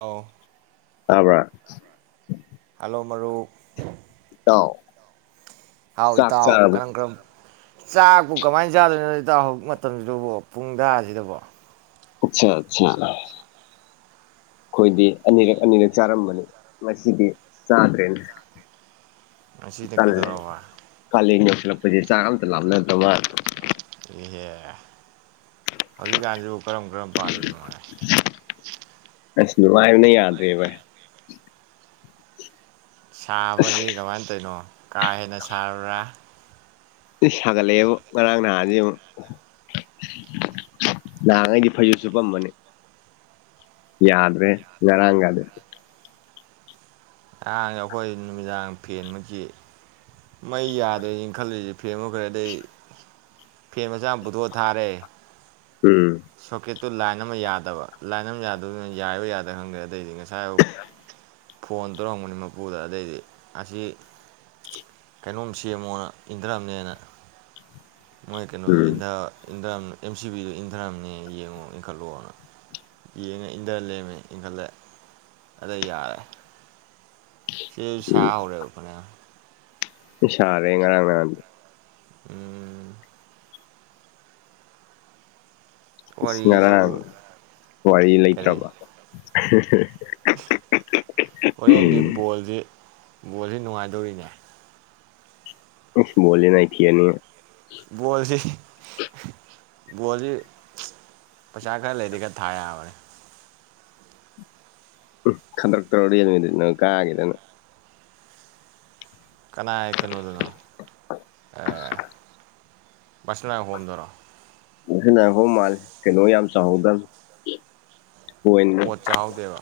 ꯑꯥꯎ ꯇꯥꯕꯔ ꯑꯜꯂꯨ ꯃꯔꯨ ꯏꯇꯥꯎ ꯍꯥꯎ ꯆꯥꯛ ꯏꯇꯥꯎ ꯆꯥꯔꯕꯣ ꯀꯔꯝ ꯀꯔꯝꯕ ꯆꯥꯛꯄꯨ ꯀꯃꯥꯏꯅ ꯆꯥꯗꯣꯏꯅꯣ ꯇ ꯍꯧꯖꯤꯛ ꯃꯇꯝꯁꯤꯗꯕꯣ ꯄꯨꯡ ꯇꯔꯥꯁꯤꯗꯕꯣ ꯑꯠꯆꯥ ꯑꯠꯆꯥ ꯑꯩꯈꯣꯏꯗꯤ ꯑꯅꯤꯔꯛ ꯑꯅꯤꯔꯛ ꯆꯥꯔꯝꯕꯅꯤ ꯃꯁꯗꯤ ꯆꯗ꯭ꯔꯦꯅ ꯑꯁꯤꯗꯤ ꯀꯩꯗꯧꯔꯕ ꯀꯥꯂꯦꯟ ꯌꯧꯁꯤꯜꯂꯛꯄꯁꯦ ꯆꯥꯛ ꯑꯝꯇ ꯂꯥꯞꯅꯗꯕ ꯃꯥ ꯏꯍꯦ ꯍꯧꯖꯤꯛꯀꯥꯟꯁꯤ ꯀꯔꯝ ꯀꯔꯝ ꯄꯥꯜꯂꯤꯕꯅꯣꯅꯦ ꯑꯁ ꯂꯥꯏꯕꯅ ꯌꯥꯗ꯭ꯔꯦꯕ ꯁꯥꯕꯁꯤ ꯀꯃꯥꯏꯅ ꯇꯧꯔꯤꯅꯣ ꯀꯥ ꯍꯦꯟꯅ ꯁꯥ꯭ꯔꯥ ꯁꯥꯒꯠꯂꯛꯑꯦꯕꯕꯨ ꯉꯔꯥꯡ ꯅꯍꯥꯟꯁꯤ ꯑꯃꯨꯛ ꯅꯍꯥꯟꯉꯩꯗꯤ ꯐꯩꯁꯨꯁꯨ ꯄꯝꯕꯅꯦ ꯌꯥꯗ꯭ꯔꯦ ꯉꯔꯒꯗꯦ ꯑꯍꯥꯡꯁꯦ ꯑꯩꯈꯣꯏ ꯅꯨꯃꯤꯗꯥꯡ ꯐꯦꯟꯃꯨꯛꯀꯤ ꯃꯩ ꯌꯥꯗꯣꯏꯅꯤ ꯈꯜꯂꯤꯁꯦ ꯐꯦꯟꯃꯈ꯭ꯔꯦ ꯑꯗꯩ ꯐꯦꯟ ꯃꯆꯥ ꯑꯃ ꯄꯨꯊꯣꯛꯑ ꯊꯥꯔꯦ ꯎꯝ ꯁꯣꯀꯦꯠꯇꯨ ꯂꯥꯏꯟ ꯑꯃ ꯌꯥꯗꯕ ꯂꯥꯏꯟ ꯑꯃ ꯌꯥꯗꯕꯅ ꯌꯥꯏꯔꯣꯏ ꯌꯥꯗ꯭ꯔ ꯈꯪꯗ꯭ꯔꯦ ꯑꯗꯩꯗꯤ ꯉꯁꯤ ꯉꯁꯥꯏ ꯐꯣꯟ ꯇꯧꯔꯝꯕꯅꯤ ꯃꯄꯨꯗ ꯑꯗꯩꯗꯤ ꯑꯁꯤ ꯀꯩꯅꯣꯝ ꯁꯦꯝꯃꯣꯅ ꯏꯟꯗ꯭ꯔꯝꯅꯦꯅ ꯃꯣꯏ ꯀꯩꯅꯣꯗꯨꯟ ꯎꯝ ꯏꯟꯗ꯭ꯔꯝ ꯑꯦꯝ ꯁꯤ ꯕꯤꯗꯣ ꯏꯟꯊꯔꯝꯅꯦ ꯌꯦꯡꯉꯣ ꯏꯟꯈꯠꯂꯛꯅ ꯌꯦꯡꯉ ꯏꯟꯊꯔ ꯂꯦꯝꯃꯦ ꯏꯟꯈꯠꯂꯦ ꯑꯗ ꯌꯥꯔꯦ ꯁꯤ ꯁ ꯎꯝ ꯑꯣꯏꯔꯦꯈ ꯁꯥꯔꯦ ꯉꯔꯥꯡ ꯅꯍꯗꯤ ꯎꯝ ꯋꯥꯔꯤꯁꯤꯕꯨ ꯁꯃꯔꯅ ꯋꯥꯔꯤ ꯀꯔꯤ ꯂꯩꯇ꯭ꯔꯕ ꯍꯣꯔꯦꯟꯗꯤ ꯕꯣꯜꯁꯤ ꯕꯣꯜꯁꯤ ꯅꯨꯡꯉꯥꯏꯗꯧꯔꯤꯅꯦ ꯕꯨꯣꯂꯦꯅ ꯑꯩ ꯄꯤꯅꯤ ꯣꯜꯁꯤ ꯕꯣꯁꯤ ꯄꯩꯁꯥ ꯈꯔ ꯂꯩꯔꯤ ꯈꯔ ꯊꯥ ꯌꯥꯕꯅꯤ ꯎ ꯈꯟꯗ꯭ꯔꯛꯇ ꯇꯔꯣ ꯌꯦ ꯑꯗꯨꯉꯣꯏ ꯅ ꯀꯥꯒꯗꯅꯣ ꯀꯅꯥ ꯍꯥꯏ ꯀꯩꯅꯣ ꯑꯗꯨꯅꯣ ꯁꯅ ꯍꯣꯝꯗꯣꯏꯔꯣ ꯅꯈꯣꯡ ꯃꯥꯜꯂꯦ ꯀꯩꯅꯣ ꯌꯥꯝ ꯆꯥꯎꯍꯧꯗꯕ ꯑꯣꯣꯠ ꯆꯥꯍꯥꯎꯗꯦꯕ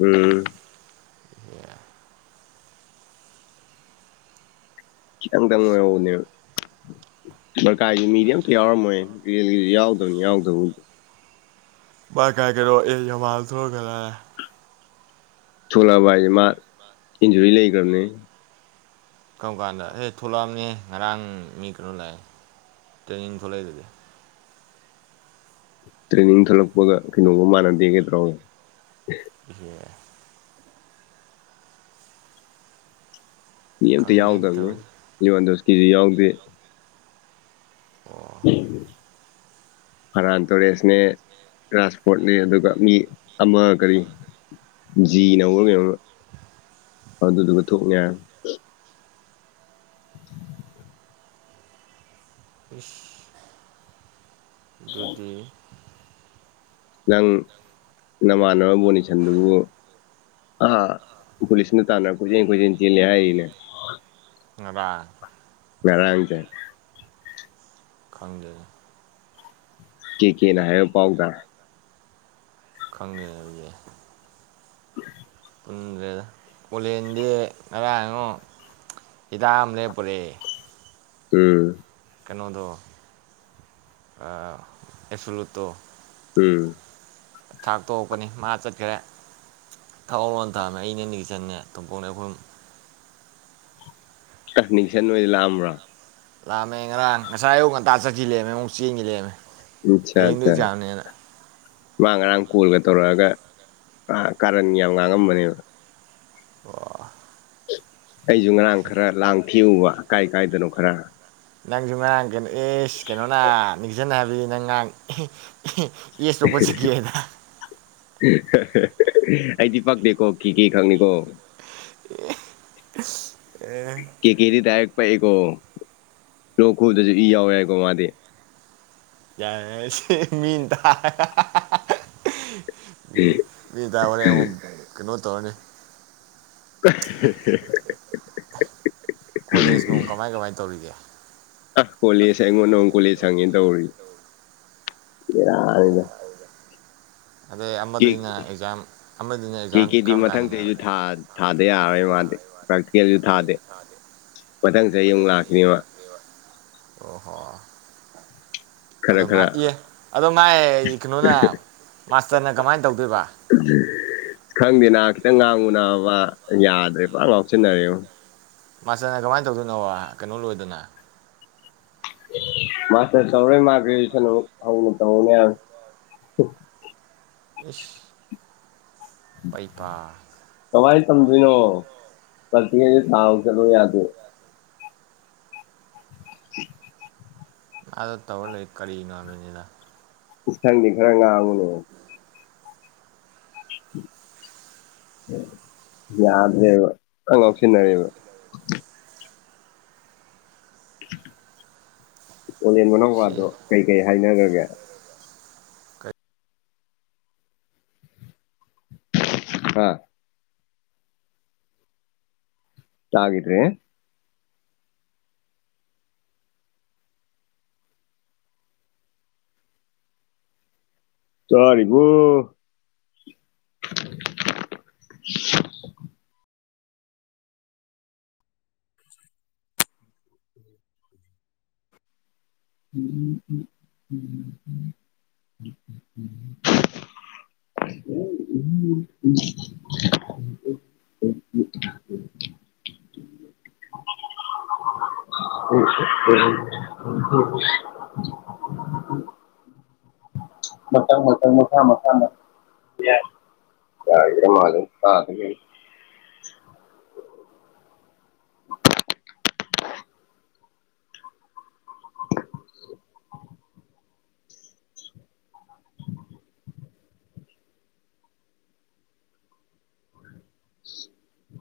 ꯎꯝ ꯏ ꯆꯪ ꯇꯪꯅꯦꯔ ꯀꯥꯏ ꯃꯤꯗꯤꯝ ꯇ ꯌꯥꯎꯔ ꯃꯣꯏ ꯒꯤꯁꯤ ꯌꯥꯎꯗꯕꯅꯤ ꯌꯥꯎꯗꯕ ꯀꯥꯏꯒꯔꯣ ꯑꯩ ꯃꯜ ꯊꯒꯒ ꯊꯣꯂꯛꯑꯕ ꯍꯥꯏꯁꯦ ꯃꯥ ꯏꯟꯖꯔꯤ ꯂꯩꯈ꯭ꯔꯕꯅꯤ ꯀꯔꯝ ꯀꯥꯟꯗ ꯑꯦ ꯊꯣꯛꯂꯛꯑꯝꯅꯦ ꯉꯔꯥꯡ ꯃꯤ ꯀꯩꯅꯣ ꯂꯥꯛꯑꯦ ꯇ꯭ꯔꯦꯅꯤꯡ ꯊꯣꯛꯂꯛꯏꯗꯨꯗꯤ ꯇ꯭ꯔꯦꯅꯤꯡ ꯊꯂꯛꯄꯒ ꯀꯩꯅꯣꯒ ꯃꯥꯟꯅꯗꯦꯒꯩꯗ꯭ꯔꯥꯒ ꯏ ꯃꯤ ꯑꯝꯇ ꯈꯪꯗꯦꯅꯦ ꯌꯥꯎꯗꯕꯅꯤ ꯇꯧꯔꯤ ꯋꯥꯣꯟꯗꯣꯁꯀꯤꯁꯨ ꯌꯥꯎꯗꯦ ꯑꯣ ꯎꯝ ꯍꯔꯥꯟ ꯇꯣꯔꯦꯁꯅꯦ ꯔꯥꯥꯁ ꯐꯣꯔꯠꯅꯦ ꯑꯗꯨꯒ ꯃꯤ ꯑꯃ ꯀꯔꯤ ꯖꯤ ꯅꯧꯔꯒꯧꯔ ꯑꯗꯨꯗꯨꯒ ꯊꯣꯛꯅꯤ [inaudible] ꯏꯁ ꯑꯗꯨꯗꯤ ꯅꯪ ꯅꯃꯥꯟꯅꯕ ꯕꯣꯅꯤꯁꯟꯗꯨꯕꯨ ꯑ ꯄꯨꯂꯤꯁ ꯅ ꯇꯥꯟꯅ ꯀ ꯀ ꯆ ꯂꯍꯅꯦ ꯊꯕ ꯉꯔꯥꯡꯖ ꯈꯪꯖꯔꯦ ꯀ ꯀꯅ ꯍꯥꯏꯌꯦ ꯄꯥꯎꯗ ꯈꯪꯗꯅ ꯂꯩ ꯌꯥꯦ [inaudible] ꯄꯨꯟꯗ꯭ꯔꯦꯗ ꯀꯣꯂꯦꯟꯗꯤ ꯉꯔꯥꯡꯉꯣ ꯍꯤꯗꯥꯛ ꯑꯃ ꯂꯦꯞ ꯄꯨꯔꯛꯑꯦ ꯎꯝ ꯀꯩꯅꯣꯗꯣ ꯑꯥ ꯑꯦꯞꯁꯨꯂꯨꯠꯇꯣ ꯎꯝ ꯊꯥꯛ ꯇꯣꯛꯄꯅꯤ ꯃꯥ ꯆꯠꯈ꯭ꯔꯦ ꯊꯛꯑꯣꯅ ꯊꯃꯝꯃꯦ ꯑꯩꯅꯦ ꯅꯤꯒꯤꯆꯟꯅꯦ ꯇꯣꯝꯄꯣꯛꯅꯦ ꯑꯩꯈꯣꯍꯨꯝ ꯅꯤꯛꯀꯤꯁꯟ ꯑꯣꯏꯗꯤ ꯂꯥꯛꯑꯝꯕ꯭ꯔꯥ ꯂꯥꯛꯑꯃꯦ ꯉꯔꯥꯡ ꯉꯁꯥꯏ ꯑꯌꯨꯛ ꯉꯟꯇꯥ ꯆꯠꯈꯤ ꯂꯩꯃꯦ ꯑꯃꯨꯛ ꯆꯦꯟꯒꯤ ꯂꯩꯔꯝꯃꯦ ꯍꯌꯦꯡꯗꯣ ꯑꯦꯛꯖꯥꯝꯅꯦꯅ [unintelligible] ꯃꯥ ꯉꯔꯥꯡ ꯀꯣꯜꯒ ꯇꯧꯔꯛꯑꯒ ꯑ ꯀꯥꯔꯟ ꯌꯥꯝ ꯉꯥꯡꯉꯝꯕꯅꯦꯕ ꯑꯣ ꯑꯩꯁꯨ ꯉꯔꯥꯡ ꯈꯔ ꯂꯥꯡ ꯊꯦꯛꯎꯕ ꯀꯥꯏ ꯀꯥꯏꯗꯅꯣ ꯈꯔ ꯅꯪꯖꯨ ꯉꯔꯥꯡ ꯑꯦꯁ ꯀꯩꯅꯣꯅ ꯅꯤꯀꯤꯁꯟꯅ ꯍꯥꯏꯕꯗꯤ ꯅꯪ ꯉꯔꯥꯡ [unintelligible] [unintelligible] ꯆꯠꯈꯤ ꯍꯥꯏꯗ [unintelligible] ꯑꯩꯗꯤ ꯄꯛꯇꯦꯀꯣ ꯀꯦ ꯀꯦ ꯈꯪꯅꯤꯀꯣ [unintelligible] ꯀꯦ ꯀꯦꯗꯤ ꯗꯥꯏꯔꯦꯛ ꯄꯛꯏꯀꯣ ꯂꯣꯛ ꯈꯨꯕꯗꯁꯨ ꯏ ꯌꯥꯎꯋꯦꯏꯀꯣ ꯃꯥꯗꯤ [unintelligible] ꯃꯤ ꯇꯥꯔꯒ [unintelligible] ꯃꯤ ꯃꯤ ꯇꯥꯕꯅꯦ ꯑꯃꯨꯛ ꯀꯩꯅꯣ ꯇꯧꯔꯅꯤ [inaudible] ꯀꯣꯂꯦꯖ ꯅꯨꯡ ꯀꯃꯥꯏ ꯀꯃꯥꯏ ꯇꯧꯔꯤꯒꯦ ꯑ ꯀꯣꯂꯦꯖ ꯑꯩꯉꯣꯟꯗ ꯑꯃꯨꯛ ꯀꯣꯂꯦꯖ ꯍꯪꯉꯤꯅꯦ ꯇꯧꯔꯤꯁꯦ ꯕꯦꯔꯥꯅꯤꯗ [unintelligible] ꯑꯗꯩ [inaudible] ꯀꯦꯛ ꯑꯃꯗꯨꯅ ꯑꯦꯛꯖꯥꯝ ꯑꯃꯗꯨꯅ ꯑꯦꯛꯖꯥꯝ ꯀꯦꯀꯦꯗꯤ ꯀꯔꯝ ꯀꯥꯟꯗꯅꯦꯕ ꯃꯊꯪꯗꯩꯁꯨ ꯊꯥ ꯊꯥꯗ ꯌꯥꯔꯣꯏ ꯃꯥꯗꯤ [unintelligible] ꯄ꯭ꯔꯛꯇꯤꯀꯦꯜꯁꯨ ꯊꯥꯗꯦ ꯃꯊꯪ ꯆꯍꯤ ꯑꯃꯨꯛ ꯂꯥꯛꯈꯤꯅꯤꯕ ꯑꯣ ꯍꯣ ꯈꯔ ꯑꯗꯣ ꯃꯥ ꯈꯔ ꯑꯦ ꯑꯗꯣ ꯃꯥꯥꯏ ꯀꯩꯅꯣꯅ ꯃꯥꯁꯇꯔꯅ ꯀꯃꯥꯏ ꯇꯧꯗꯣꯏꯕ ꯈꯪꯗꯦꯅ ꯈꯤꯇꯪ ꯉꯥꯡꯉꯨ ꯅꯥꯕ ꯌꯥꯗ꯭ꯔꯦ ꯐꯖꯟ ꯉꯥꯎꯁꯤꯟꯅꯔꯦꯑꯣ ꯃꯥꯁꯇ꯭ꯔꯅ ꯀꯃꯥꯏ ꯇꯧꯗꯣꯏꯅꯣꯕ ꯀꯩꯅꯣ ꯂꯣꯏꯗꯅ ꯃꯥꯁꯇꯔ ꯇꯧꯔꯣꯏ ꯃꯥ ꯒ꯭ꯔꯦꯖꯨꯌꯦꯁꯟ ꯑꯃꯨꯛ ꯅꯧꯅ ꯇꯧꯅꯤ ꯍꯥꯏꯕꯅꯦ ꯏꯁ ꯄꯩꯄꯥ ꯀꯃꯥꯏ ꯇꯝꯗꯣꯏꯅꯣ ꯄꯔꯛꯇꯤꯀꯜꯖꯨ ꯊꯥꯎ ꯆꯠꯂꯣ ꯌꯥꯗꯦ ꯑꯗꯣ ꯇꯧꯔ ꯂꯩ ꯀꯔꯤꯅꯣ ꯍꯥꯏꯕꯅꯤꯗ ꯈꯪꯗꯦ ꯈꯔꯥ ꯉꯡꯑꯣꯅꯦ ꯌꯥꯗ꯭ꯔꯦꯕ ꯐꯖꯟ ꯉꯥꯎꯁꯤꯟꯅꯔꯦꯕ ꯑꯣꯂꯦꯟ ꯁꯤ ꯃꯅꯥꯎꯄꯥꯗꯣ ꯀꯩ ꯀꯩ ꯍꯥꯏꯅꯈ꯭ꯔꯒꯦ ꯀꯩ [unintelligible] ꯇꯥꯒꯤꯗ꯭ꯔꯦ ꯇꯔꯤꯕꯣ [unintelligible] [inaudible] [inaudible] [inaudible] [inaudible] [inaudible] ꯃꯊꯪ ꯃꯊꯪ [inaudible] ꯌꯥꯒꯤꯗ꯭ꯔꯥ ꯃꯜꯂꯦ ꯇꯥꯗꯦ [inaudible]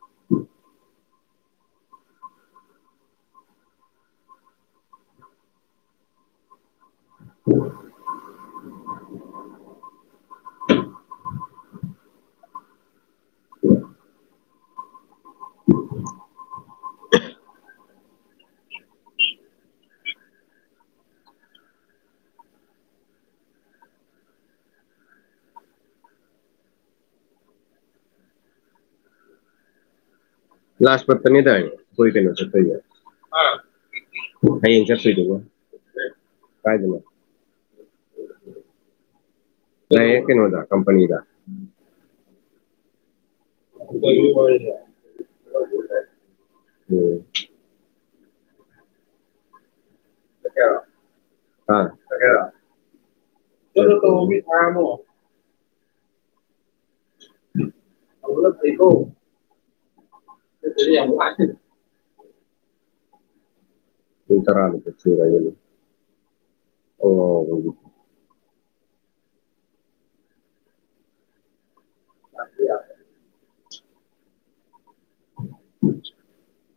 [inaudible] [inaudible] [inaudible] [inaudible] [unintelligible] ꯍꯥꯏꯌꯦꯡ ꯆꯠꯇꯣꯏꯗꯨꯕꯨ ꯀꯥꯏꯗꯅꯣ ꯂꯩꯑꯦ ꯀꯩꯅꯣꯗ ꯀꯝꯄꯅꯤꯗ [inaudible] [unintelligible] ꯆꯠꯀꯦꯍꯥꯏꯔꯣ ꯍꯥ ꯆꯠꯀꯍꯥꯏꯔꯣ ꯆꯠꯅꯕ ꯇꯧ ꯃꯤ [inaudible] ꯍꯧꯒꯠꯂꯛꯇ꯭ꯔꯤꯕꯣ [unintelligible] [inaudible] [inaudible] [inaudible]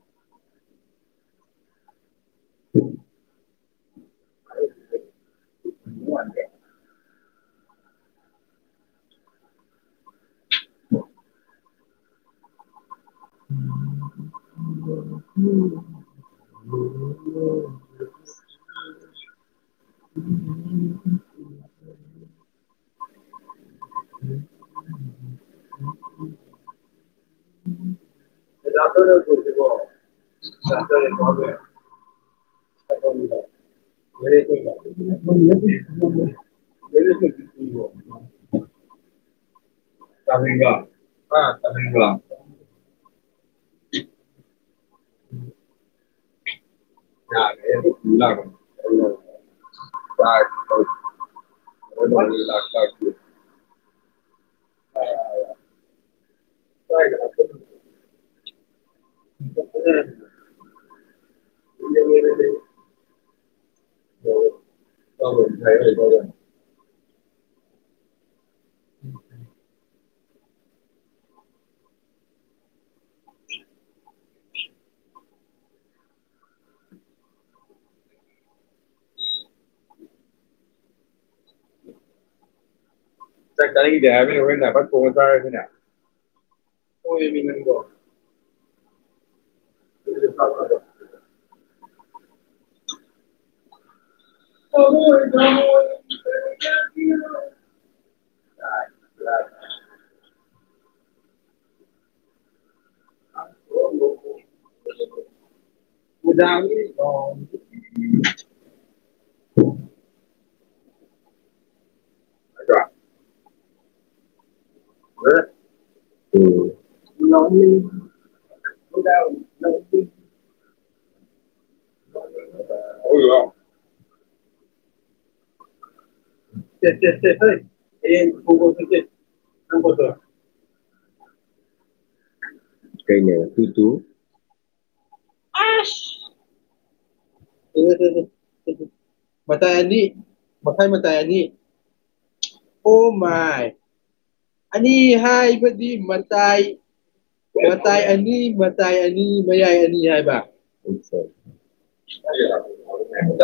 [inaudible] [inaudible] [inaudible] [inaudible] [inaudible] [unintelligible] [inaudible] [inaudible] [unintelligible] [unintelligible] ꯇꯕꯤꯕ ꯑꯗꯨ ꯑꯦ ꯏ ꯆ ꯂ [inaudible] ꯇꯣꯏ ꯍꯥꯏ ꯀꯦ ꯎꯝ ꯇꯥꯔꯤꯗꯤꯔ ꯑꯩꯈꯣꯏ ꯅꯅꯥꯐꯠ ꯄꯣ ꯆꯔꯁꯤꯅꯦꯣꯏꯃꯤ ꯅꯀꯣ ꯏ ꯐꯔꯦ ꯍꯍ ꯑ ꯄꯨꯖꯥ ꯑ ꯑꯗꯥ ꯑ [inaudible] ꯍ ꯦꯦ ꯍꯦ ꯀꯪꯊ ꯀꯩꯅꯦ ꯇꯨ ꯇꯨ ꯑ ꯃꯇꯥꯏ ꯑꯅꯤ ꯃꯈꯥꯏ ꯃꯇꯥꯏ ꯑꯅꯤ ꯑꯣ ꯃꯥꯏ ꯑꯅꯤ ꯍꯥꯏꯕꯗꯤ ꯃꯇꯥꯏ ꯃꯇꯥꯏ ꯑꯅꯤ ꯃꯇꯥꯏ ꯑꯅꯤ ꯃꯌꯥꯏ ꯑꯅꯤ ꯍꯥꯏꯕ ꯑꯗꯨ